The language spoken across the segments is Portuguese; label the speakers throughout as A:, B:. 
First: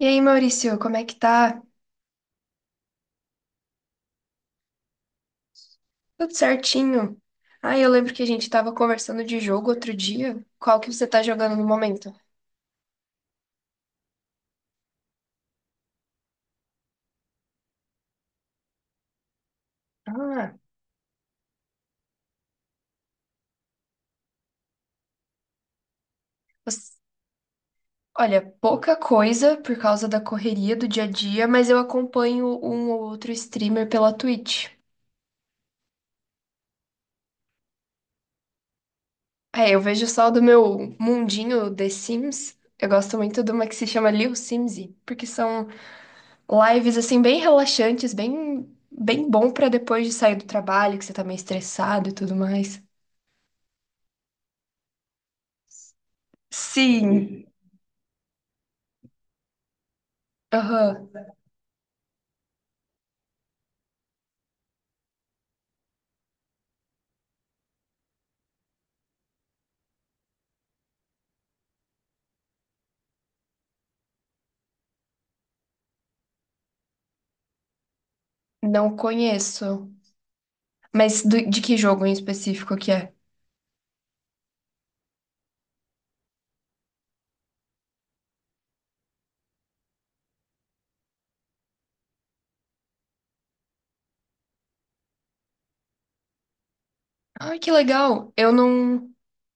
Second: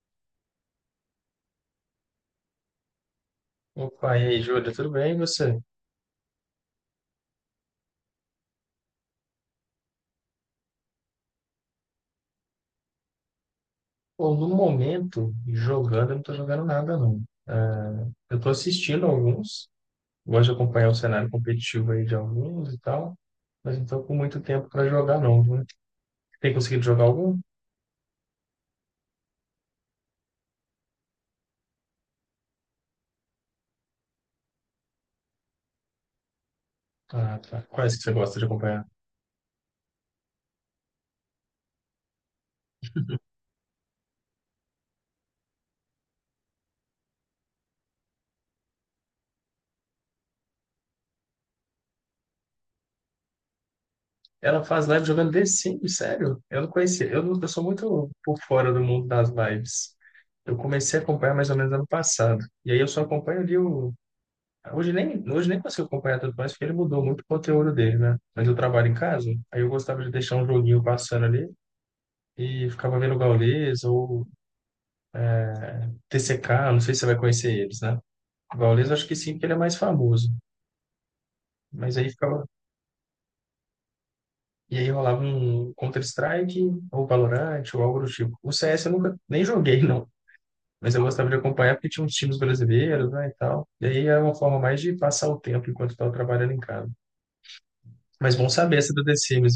A: E aí, Maurício, como é que tá?
B: Opa, e aí, Júlia, tudo bem? E você?
A: Tudo certinho? Ah, eu lembro que a gente tava conversando de jogo outro dia. Qual que você tá jogando no momento?
B: Pô, no momento, jogando, eu não tô jogando nada, não. É, eu tô assistindo alguns, gosto de
A: Ah,
B: acompanhar o cenário competitivo aí de alguns e tal, mas não tô com muito tempo para jogar, não, viu? Tem conseguido
A: você-
B: jogar algum?
A: olha, pouca coisa por causa da correria do dia a dia, mas eu acompanho um ou outro streamer pela Twitch.
B: Ah, tá. Quais que você gosta de acompanhar?
A: É, eu vejo só do meu mundinho The Sims. Eu gosto muito de uma que se chama Lil Simsy, porque são lives assim bem relaxantes, bem bom pra depois de sair do trabalho, que você tá meio estressado e tudo mais.
B: Ela faz live jogando The Sims, sério? Eu não conhecia. Eu, não-
A: Sim.
B: Eu sou muito por fora do mundo das lives. Eu comecei a
A: Aham.
B: acompanhar mais ou menos ano passado. E aí eu só acompanho ali o... hoje nem consigo acompanhar tudo, mais porque ele mudou muito o conteúdo dele, né? Mas eu trabalho em casa, aí eu gostava de deixar um joguinho passando ali e ficava vendo o Gaules ou TCK, não sei se você vai conhecer eles, né? O Gaules eu
A: Não
B: acho que sim, porque ele é mais
A: conheço.
B: famoso,
A: Mas de que
B: mas
A: jogo
B: aí
A: em
B: ficava...
A: específico que é?
B: E aí rolava um Counter-Strike ou Valorant ou algo do tipo. O CS eu nunca nem joguei, não. Mas eu gostava de acompanhar porque tinha uns times brasileiros, né, e tal. E aí é uma forma mais de passar o tempo enquanto estava trabalhando em casa.
A: Ai, que legal.
B: Mas bom
A: Eu
B: saber essa do
A: não.
B: The Sims.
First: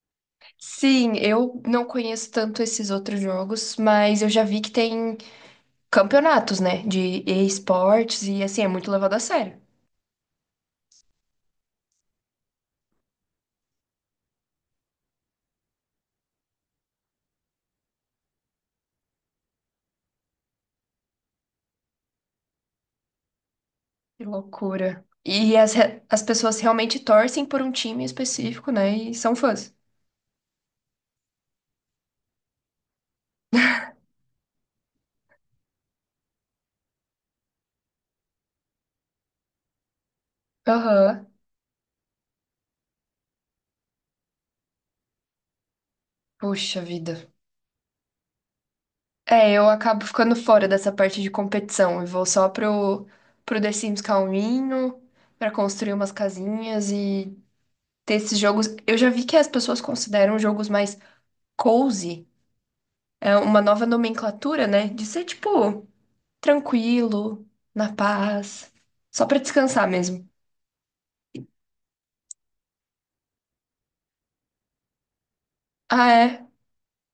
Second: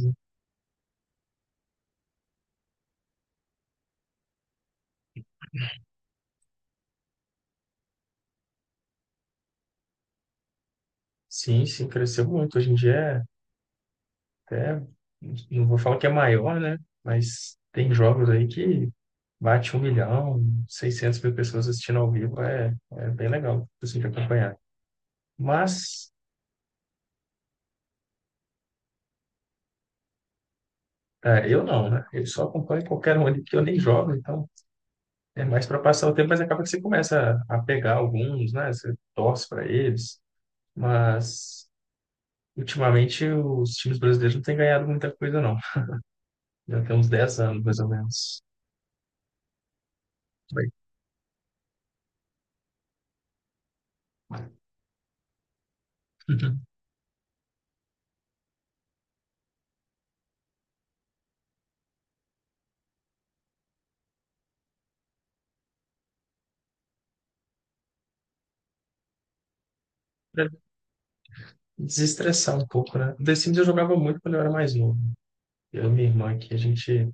A: Sim, eu não conheço tanto esses outros jogos, mas eu já vi que tem campeonatos, né? De esportes e assim, é muito levado a sério.
B: Sim, sim, cresceu muito. Hoje em dia é até, não vou falar que é maior, né? Mas tem jogos aí que bate 1 milhão, 600 mil pessoas assistindo ao vivo, é bem legal, assim, de
A: Que
B: acompanhar.
A: loucura. E
B: Mas
A: as pessoas realmente torcem por um time específico, né? E são fãs.
B: é, eu não, né? Eu só acompanho qualquer um ali, porque eu nem jogo, então é mais para passar o tempo, mas acaba que você começa a pegar alguns, né? Você torce para eles,
A: Aham.
B: mas ultimamente os times brasileiros não têm ganhado muita coisa, não.
A: Puxa
B: Já tem uns
A: vida.
B: 10 anos, mais ou menos.
A: É, eu acabo ficando fora
B: Bem.
A: dessa parte de competição e vou só pro The Sims calminho, pra construir umas casinhas e ter esses jogos. Eu já vi que as pessoas consideram jogos mais cozy, é uma nova nomenclatura, né? De ser tipo tranquilo, na paz, só pra descansar mesmo.
B: Desestressar um pouco, né? The Sims eu jogava muito quando eu era mais novo. Eu e minha
A: Ah,
B: irmã
A: é?
B: aqui, a gente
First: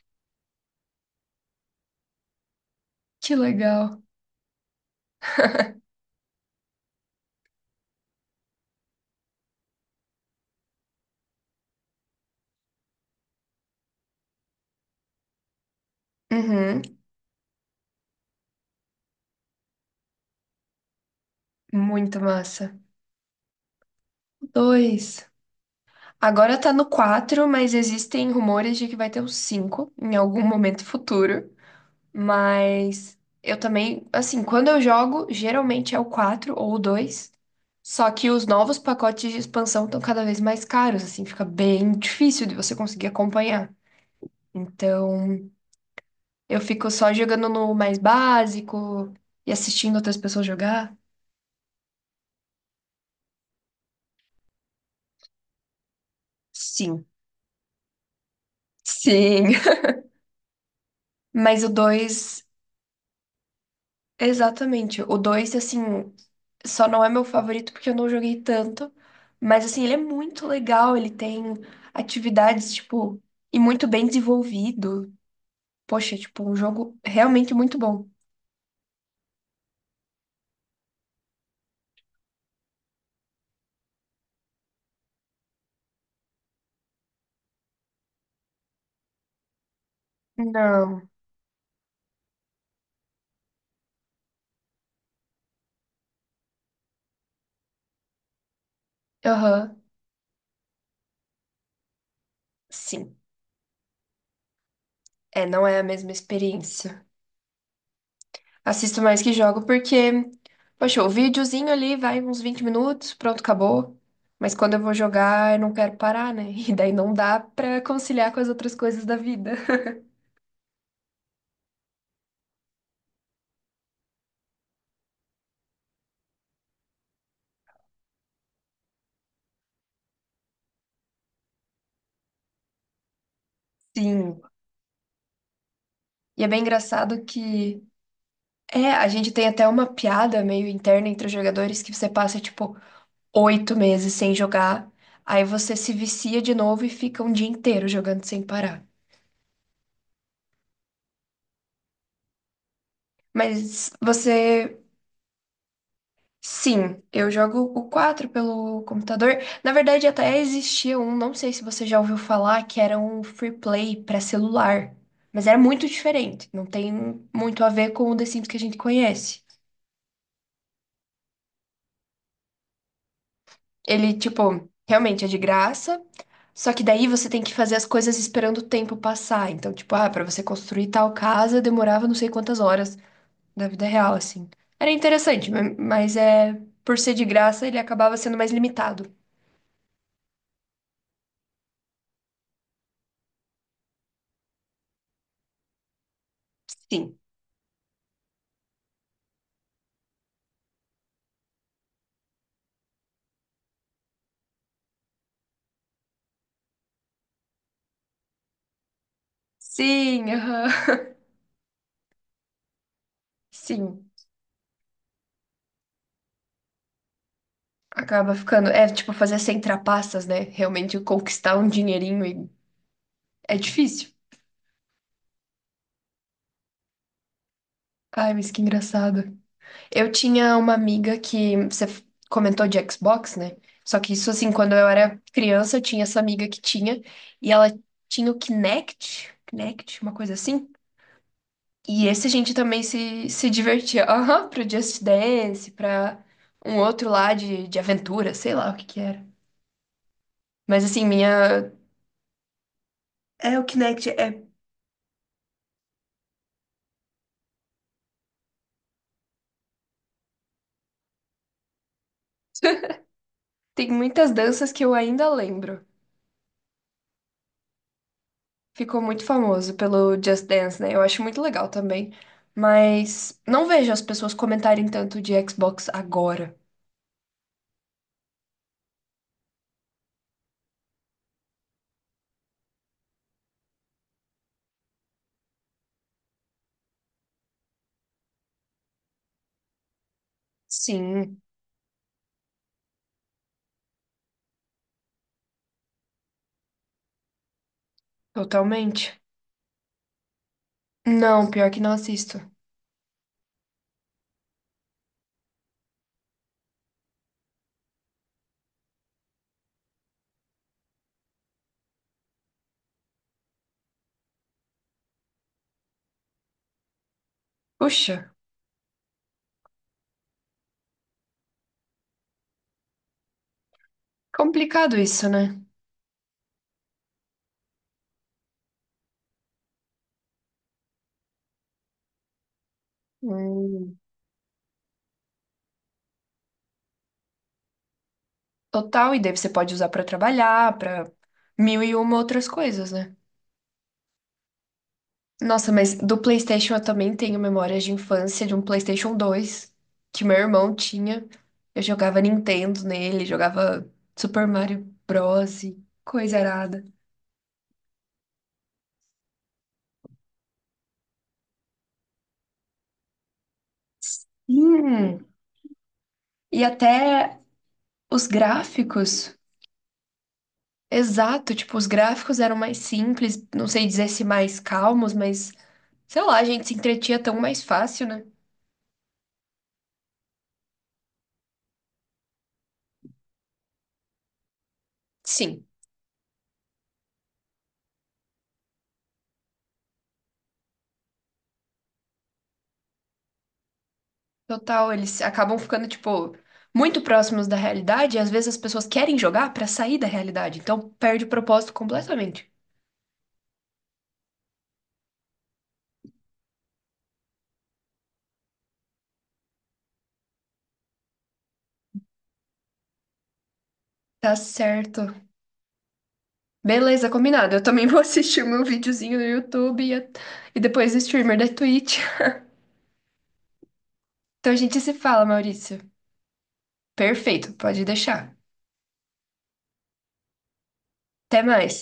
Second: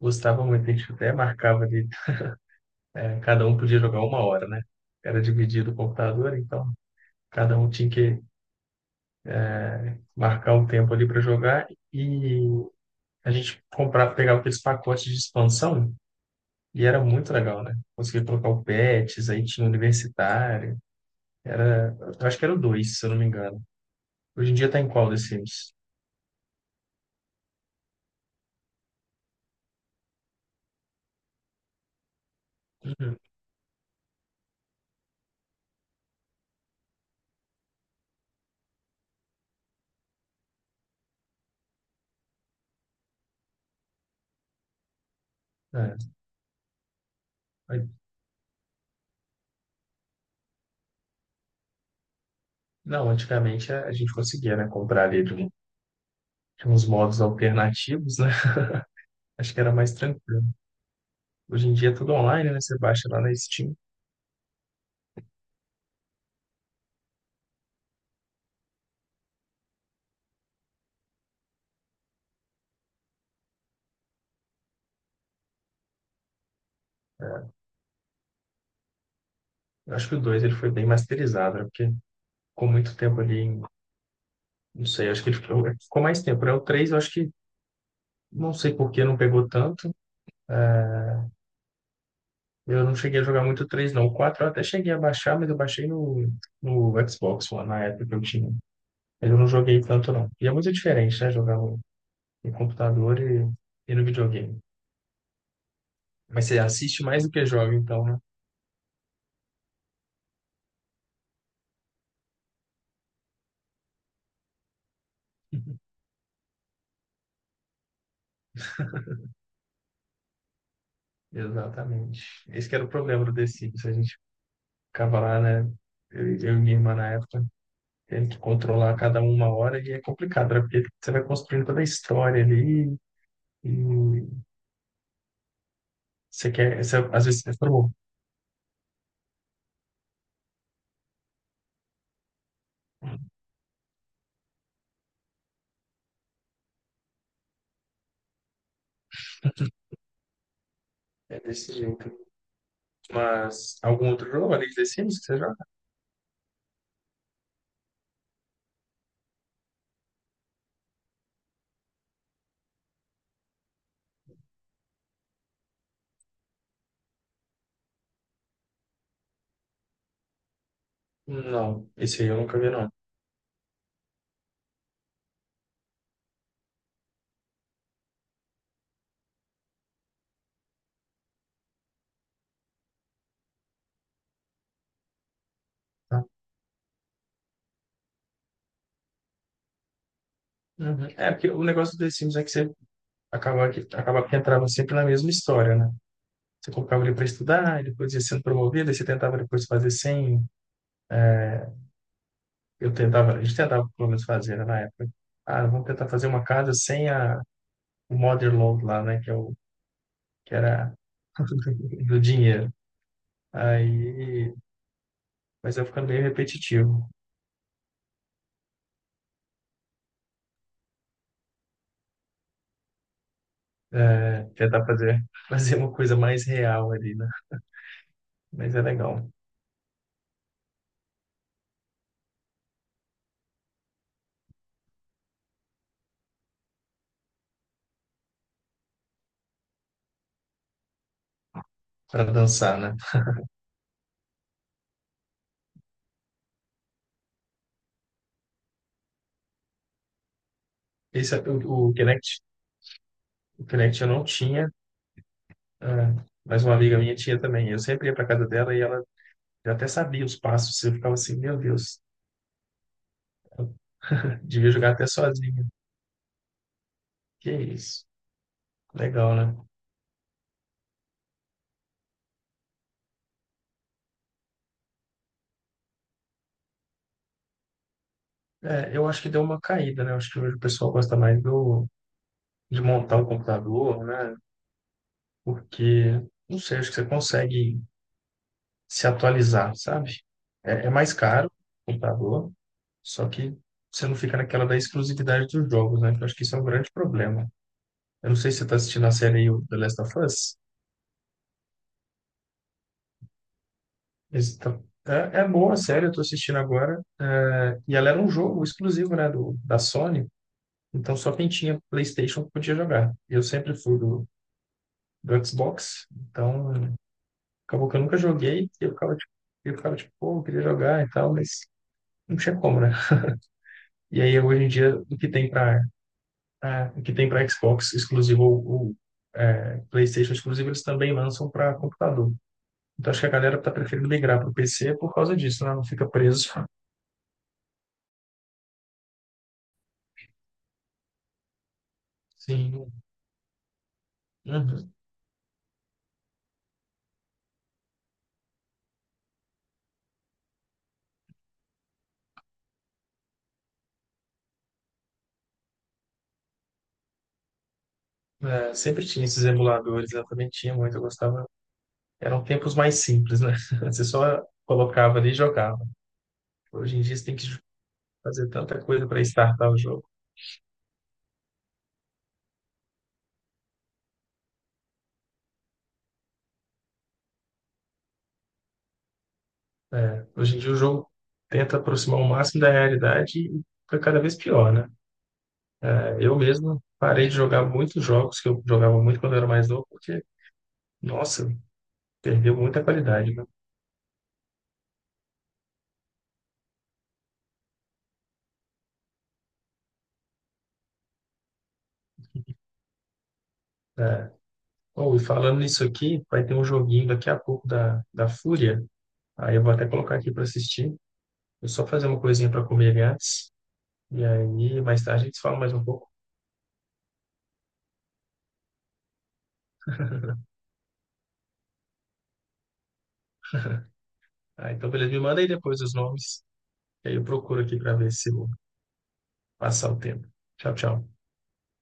B: gostava muito, a gente até marcava ali,
A: Que
B: cada um podia
A: legal.
B: jogar 1 hora, né? Era dividido o computador, então cada um tinha que marcar um tempo ali para jogar e a gente comprava, pegava aqueles pacotes de expansão
A: Uhum,
B: e era muito legal, né? Conseguia colocar o Pets, aí tinha o Universitário, era,
A: muito
B: eu acho que era o
A: massa.
B: 2, se eu não me engano. Hoje em dia tá em qual The
A: Dois.
B: Sims?
A: Agora tá no 4, mas existem rumores de que vai ter o 5 em algum momento futuro. Mas
B: Uhum.
A: eu também, assim, quando eu jogo, geralmente é o 4 ou o dois. Só que os novos pacotes de expansão estão cada vez mais caros, assim, fica bem difícil de você conseguir acompanhar. Então, eu fico só jogando no
B: É.
A: mais básico e assistindo outras pessoas jogar.
B: Não, antigamente a gente conseguia, né, comprar ali de um- de uns
A: Sim,
B: modos alternativos, né?
A: sim.
B: Acho que era mais tranquilo.
A: Mas
B: Hoje
A: o
B: em dia é tudo
A: dois.
B: online, né? Você baixa lá na Steam.
A: Exatamente. O 2 assim, só não é meu favorito porque eu não joguei tanto. Mas, assim, ele é muito legal. Ele tem atividades, tipo, e muito bem desenvolvido. Poxa, tipo, um jogo realmente muito bom.
B: Eu acho que o 2 ele foi bem masterizado, né? Porque ficou muito tempo ali, não sei, acho que ele ficou, ficou mais tempo, né? O 3, eu acho que, não sei por que não pegou tanto.
A: Não.
B: É, eu não cheguei a jogar muito o 3, não. O 4 eu até cheguei a baixar, mas eu baixei no Xbox One, na época que eu tinha. Mas eu não
A: Aham.
B: joguei tanto, não. E é muito diferente, né? Jogar no
A: Sim.
B: computador e no videogame.
A: É, não é a mesma
B: Mas você assiste
A: experiência.
B: mais do que joga, então, né?
A: Assisto mais que jogo porque, poxa, o videozinho ali vai uns 20 minutos, pronto, acabou. Mas quando eu vou jogar, eu não quero parar, né? E daí não dá pra conciliar com as outras coisas da vida.
B: Exatamente. Esse que era o problema do The Sims. A gente ficava lá, né? Eu e minha irmã na época, tendo que controlar cada um 1 hora, e é complicado, né? Porque você vai construindo toda a história ali, e
A: Sim. E é
B: você
A: bem
B: quer.
A: engraçado
B: Às vezes você
A: que
B: fala,
A: é, a gente tem até uma piada meio interna entre os jogadores que você passa, tipo, 8 meses sem jogar, aí você se vicia de novo e fica um dia inteiro jogando sem parar.
B: é desse jeito. Mas
A: Mas
B: algum outro jogo além de
A: você.
B: The Sims que você joga?
A: Sim, eu jogo o 4 pelo computador. Na verdade, até existia um, não sei se você já ouviu falar, que era um free play para celular. Mas era muito diferente, não tem muito a ver com o The Sims que a gente conhece.
B: Não, esse aí eu nunca vi, não.
A: Ele, tipo, realmente é de graça. Só que daí você tem que fazer as coisas esperando o tempo passar. Então, tipo, ah, pra você construir tal casa demorava não sei quantas horas da vida real, assim. Era interessante, mas
B: Tá?
A: é por ser de graça, ele acabava sendo mais limitado.
B: Uhum. É, porque o negócio do The Sims é que você acaba que entrava sempre na mesma história, né? Você colocava ele
A: Sim.
B: para estudar, ele depois ia sendo promovido, aí você tentava depois fazer sem... Eu tentava, a gente tentava pelo menos fazer né, na época. Ah, vamos tentar fazer uma casa sem o mother load lá, né?
A: Sim,
B: Que era
A: aham.
B: do dinheiro.
A: Sim.
B: Aí, mas vai ficando meio repetitivo.
A: Acaba ficando. É tipo fazer sem trapaças, né? Realmente conquistar um dinheirinho e é difícil.
B: É, tentar fazer, fazer uma coisa mais real ali, né?
A: Ai, mas que
B: Mas é legal
A: engraçado. Eu tinha uma amiga que comentou de Xbox, né? Só que isso, assim, quando eu era criança, eu tinha essa amiga que tinha, e ela tinha o Kinect, uma coisa assim. E
B: para
A: esse a gente
B: dançar,
A: também
B: né?
A: se divertia. Aham, pro Just Dance, pra um outro lá de aventura, sei lá o que que era. Mas assim,
B: Esse, é o,
A: minha.
B: o Kinect,
A: É, o
B: o Kinect eu
A: Kinect
B: não
A: é.
B: tinha, é, mas uma amiga minha tinha também. Eu sempre ia para casa dela e ela... Eu até sabia os passos, eu ficava assim, meu Deus, eu
A: Tem muitas
B: devia
A: danças que
B: jogar
A: eu
B: até
A: ainda
B: sozinho.
A: lembro.
B: Que isso.
A: Ficou muito
B: Legal, né?
A: famoso pelo Just Dance, né? Eu acho muito legal também. Mas não vejo as pessoas comentarem tanto de Xbox agora.
B: É, eu acho que deu uma caída, né? Eu acho que hoje o pessoal gosta mais de montar o computador, né? Porque, não sei, acho que você consegue se atualizar, sabe? É mais
A: Sim,
B: caro o computador, só que você não fica naquela da exclusividade dos jogos, né? Que eu acho que isso é um grande problema. Eu não sei se você está assistindo a
A: totalmente.
B: série aí, o The Last of Us.
A: Não, pior que não assisto.
B: Então, é boa, sério, eu tô assistindo agora. É, e ela era um jogo exclusivo, né, da Sony. Então só quem tinha PlayStation podia jogar. Eu sempre fui do Xbox, então acabou que eu
A: Puxa,
B: nunca joguei. E eu ficava, tipo, pô, eu queria jogar e tal, mas não tinha como, né? E aí hoje em
A: complicado
B: dia
A: isso, né?
B: o que tem para Xbox exclusivo é, PlayStation exclusivo, eles também lançam para computador. Então acho que a galera tá
A: Hum,
B: preferindo migrar para o PC por causa disso, né? Não fica preso.
A: total, e daí você pode usar pra trabalhar, pra mil e uma outras
B: Sim.
A: coisas, né?
B: Uhum.
A: Nossa, mas do PlayStation eu também tenho memórias de infância de um PlayStation 2 que meu irmão tinha. Eu jogava Nintendo nele, jogava Super Mario Bros. E Coisa arada.
B: É, sempre tinha esses emuladores, eu também tinha muito, eu gostava. Eram tempos mais simples, né? Você só colocava
A: Hum,
B: ali e jogava.
A: e
B: Hoje em dia você tem
A: até
B: que
A: os
B: fazer tanta coisa para
A: gráficos.
B: startar o jogo.
A: Exato, tipo, os gráficos eram mais simples, não sei dizer se mais calmos, mas sei lá, a gente se entretinha tão mais fácil, né?
B: Hoje em dia o jogo tenta aproximar o máximo da realidade e fica cada vez pior, né?
A: Sim,
B: É, eu mesmo parei de jogar muitos jogos que eu jogava muito quando eu era mais novo, porque, nossa, perdeu muita qualidade, né?
A: total, eles acabam ficando, tipo, muito próximos da realidade e às vezes as pessoas querem jogar pra sair da realidade, então perde o propósito completamente.
B: É. Oh, e falando nisso aqui, vai ter um joguinho daqui a pouco da Fúria. Aí eu vou até colocar aqui para assistir. Eu só fazer uma coisinha para comer ali antes. E
A: Tá
B: aí, mais
A: certo.
B: tarde, a gente fala mais um pouco.
A: Beleza, combinado. Eu também vou assistir o meu videozinho no YouTube e depois o streamer da Twitch. Então a
B: Ah,
A: gente
B: então,
A: se
B: beleza. Me
A: fala,
B: manda aí
A: Maurício.
B: depois os nomes. E aí eu
A: Perfeito,
B: procuro aqui
A: pode
B: para ver se eu
A: deixar.
B: vou passar o tempo. Tchau, tchau.
A: Até mais.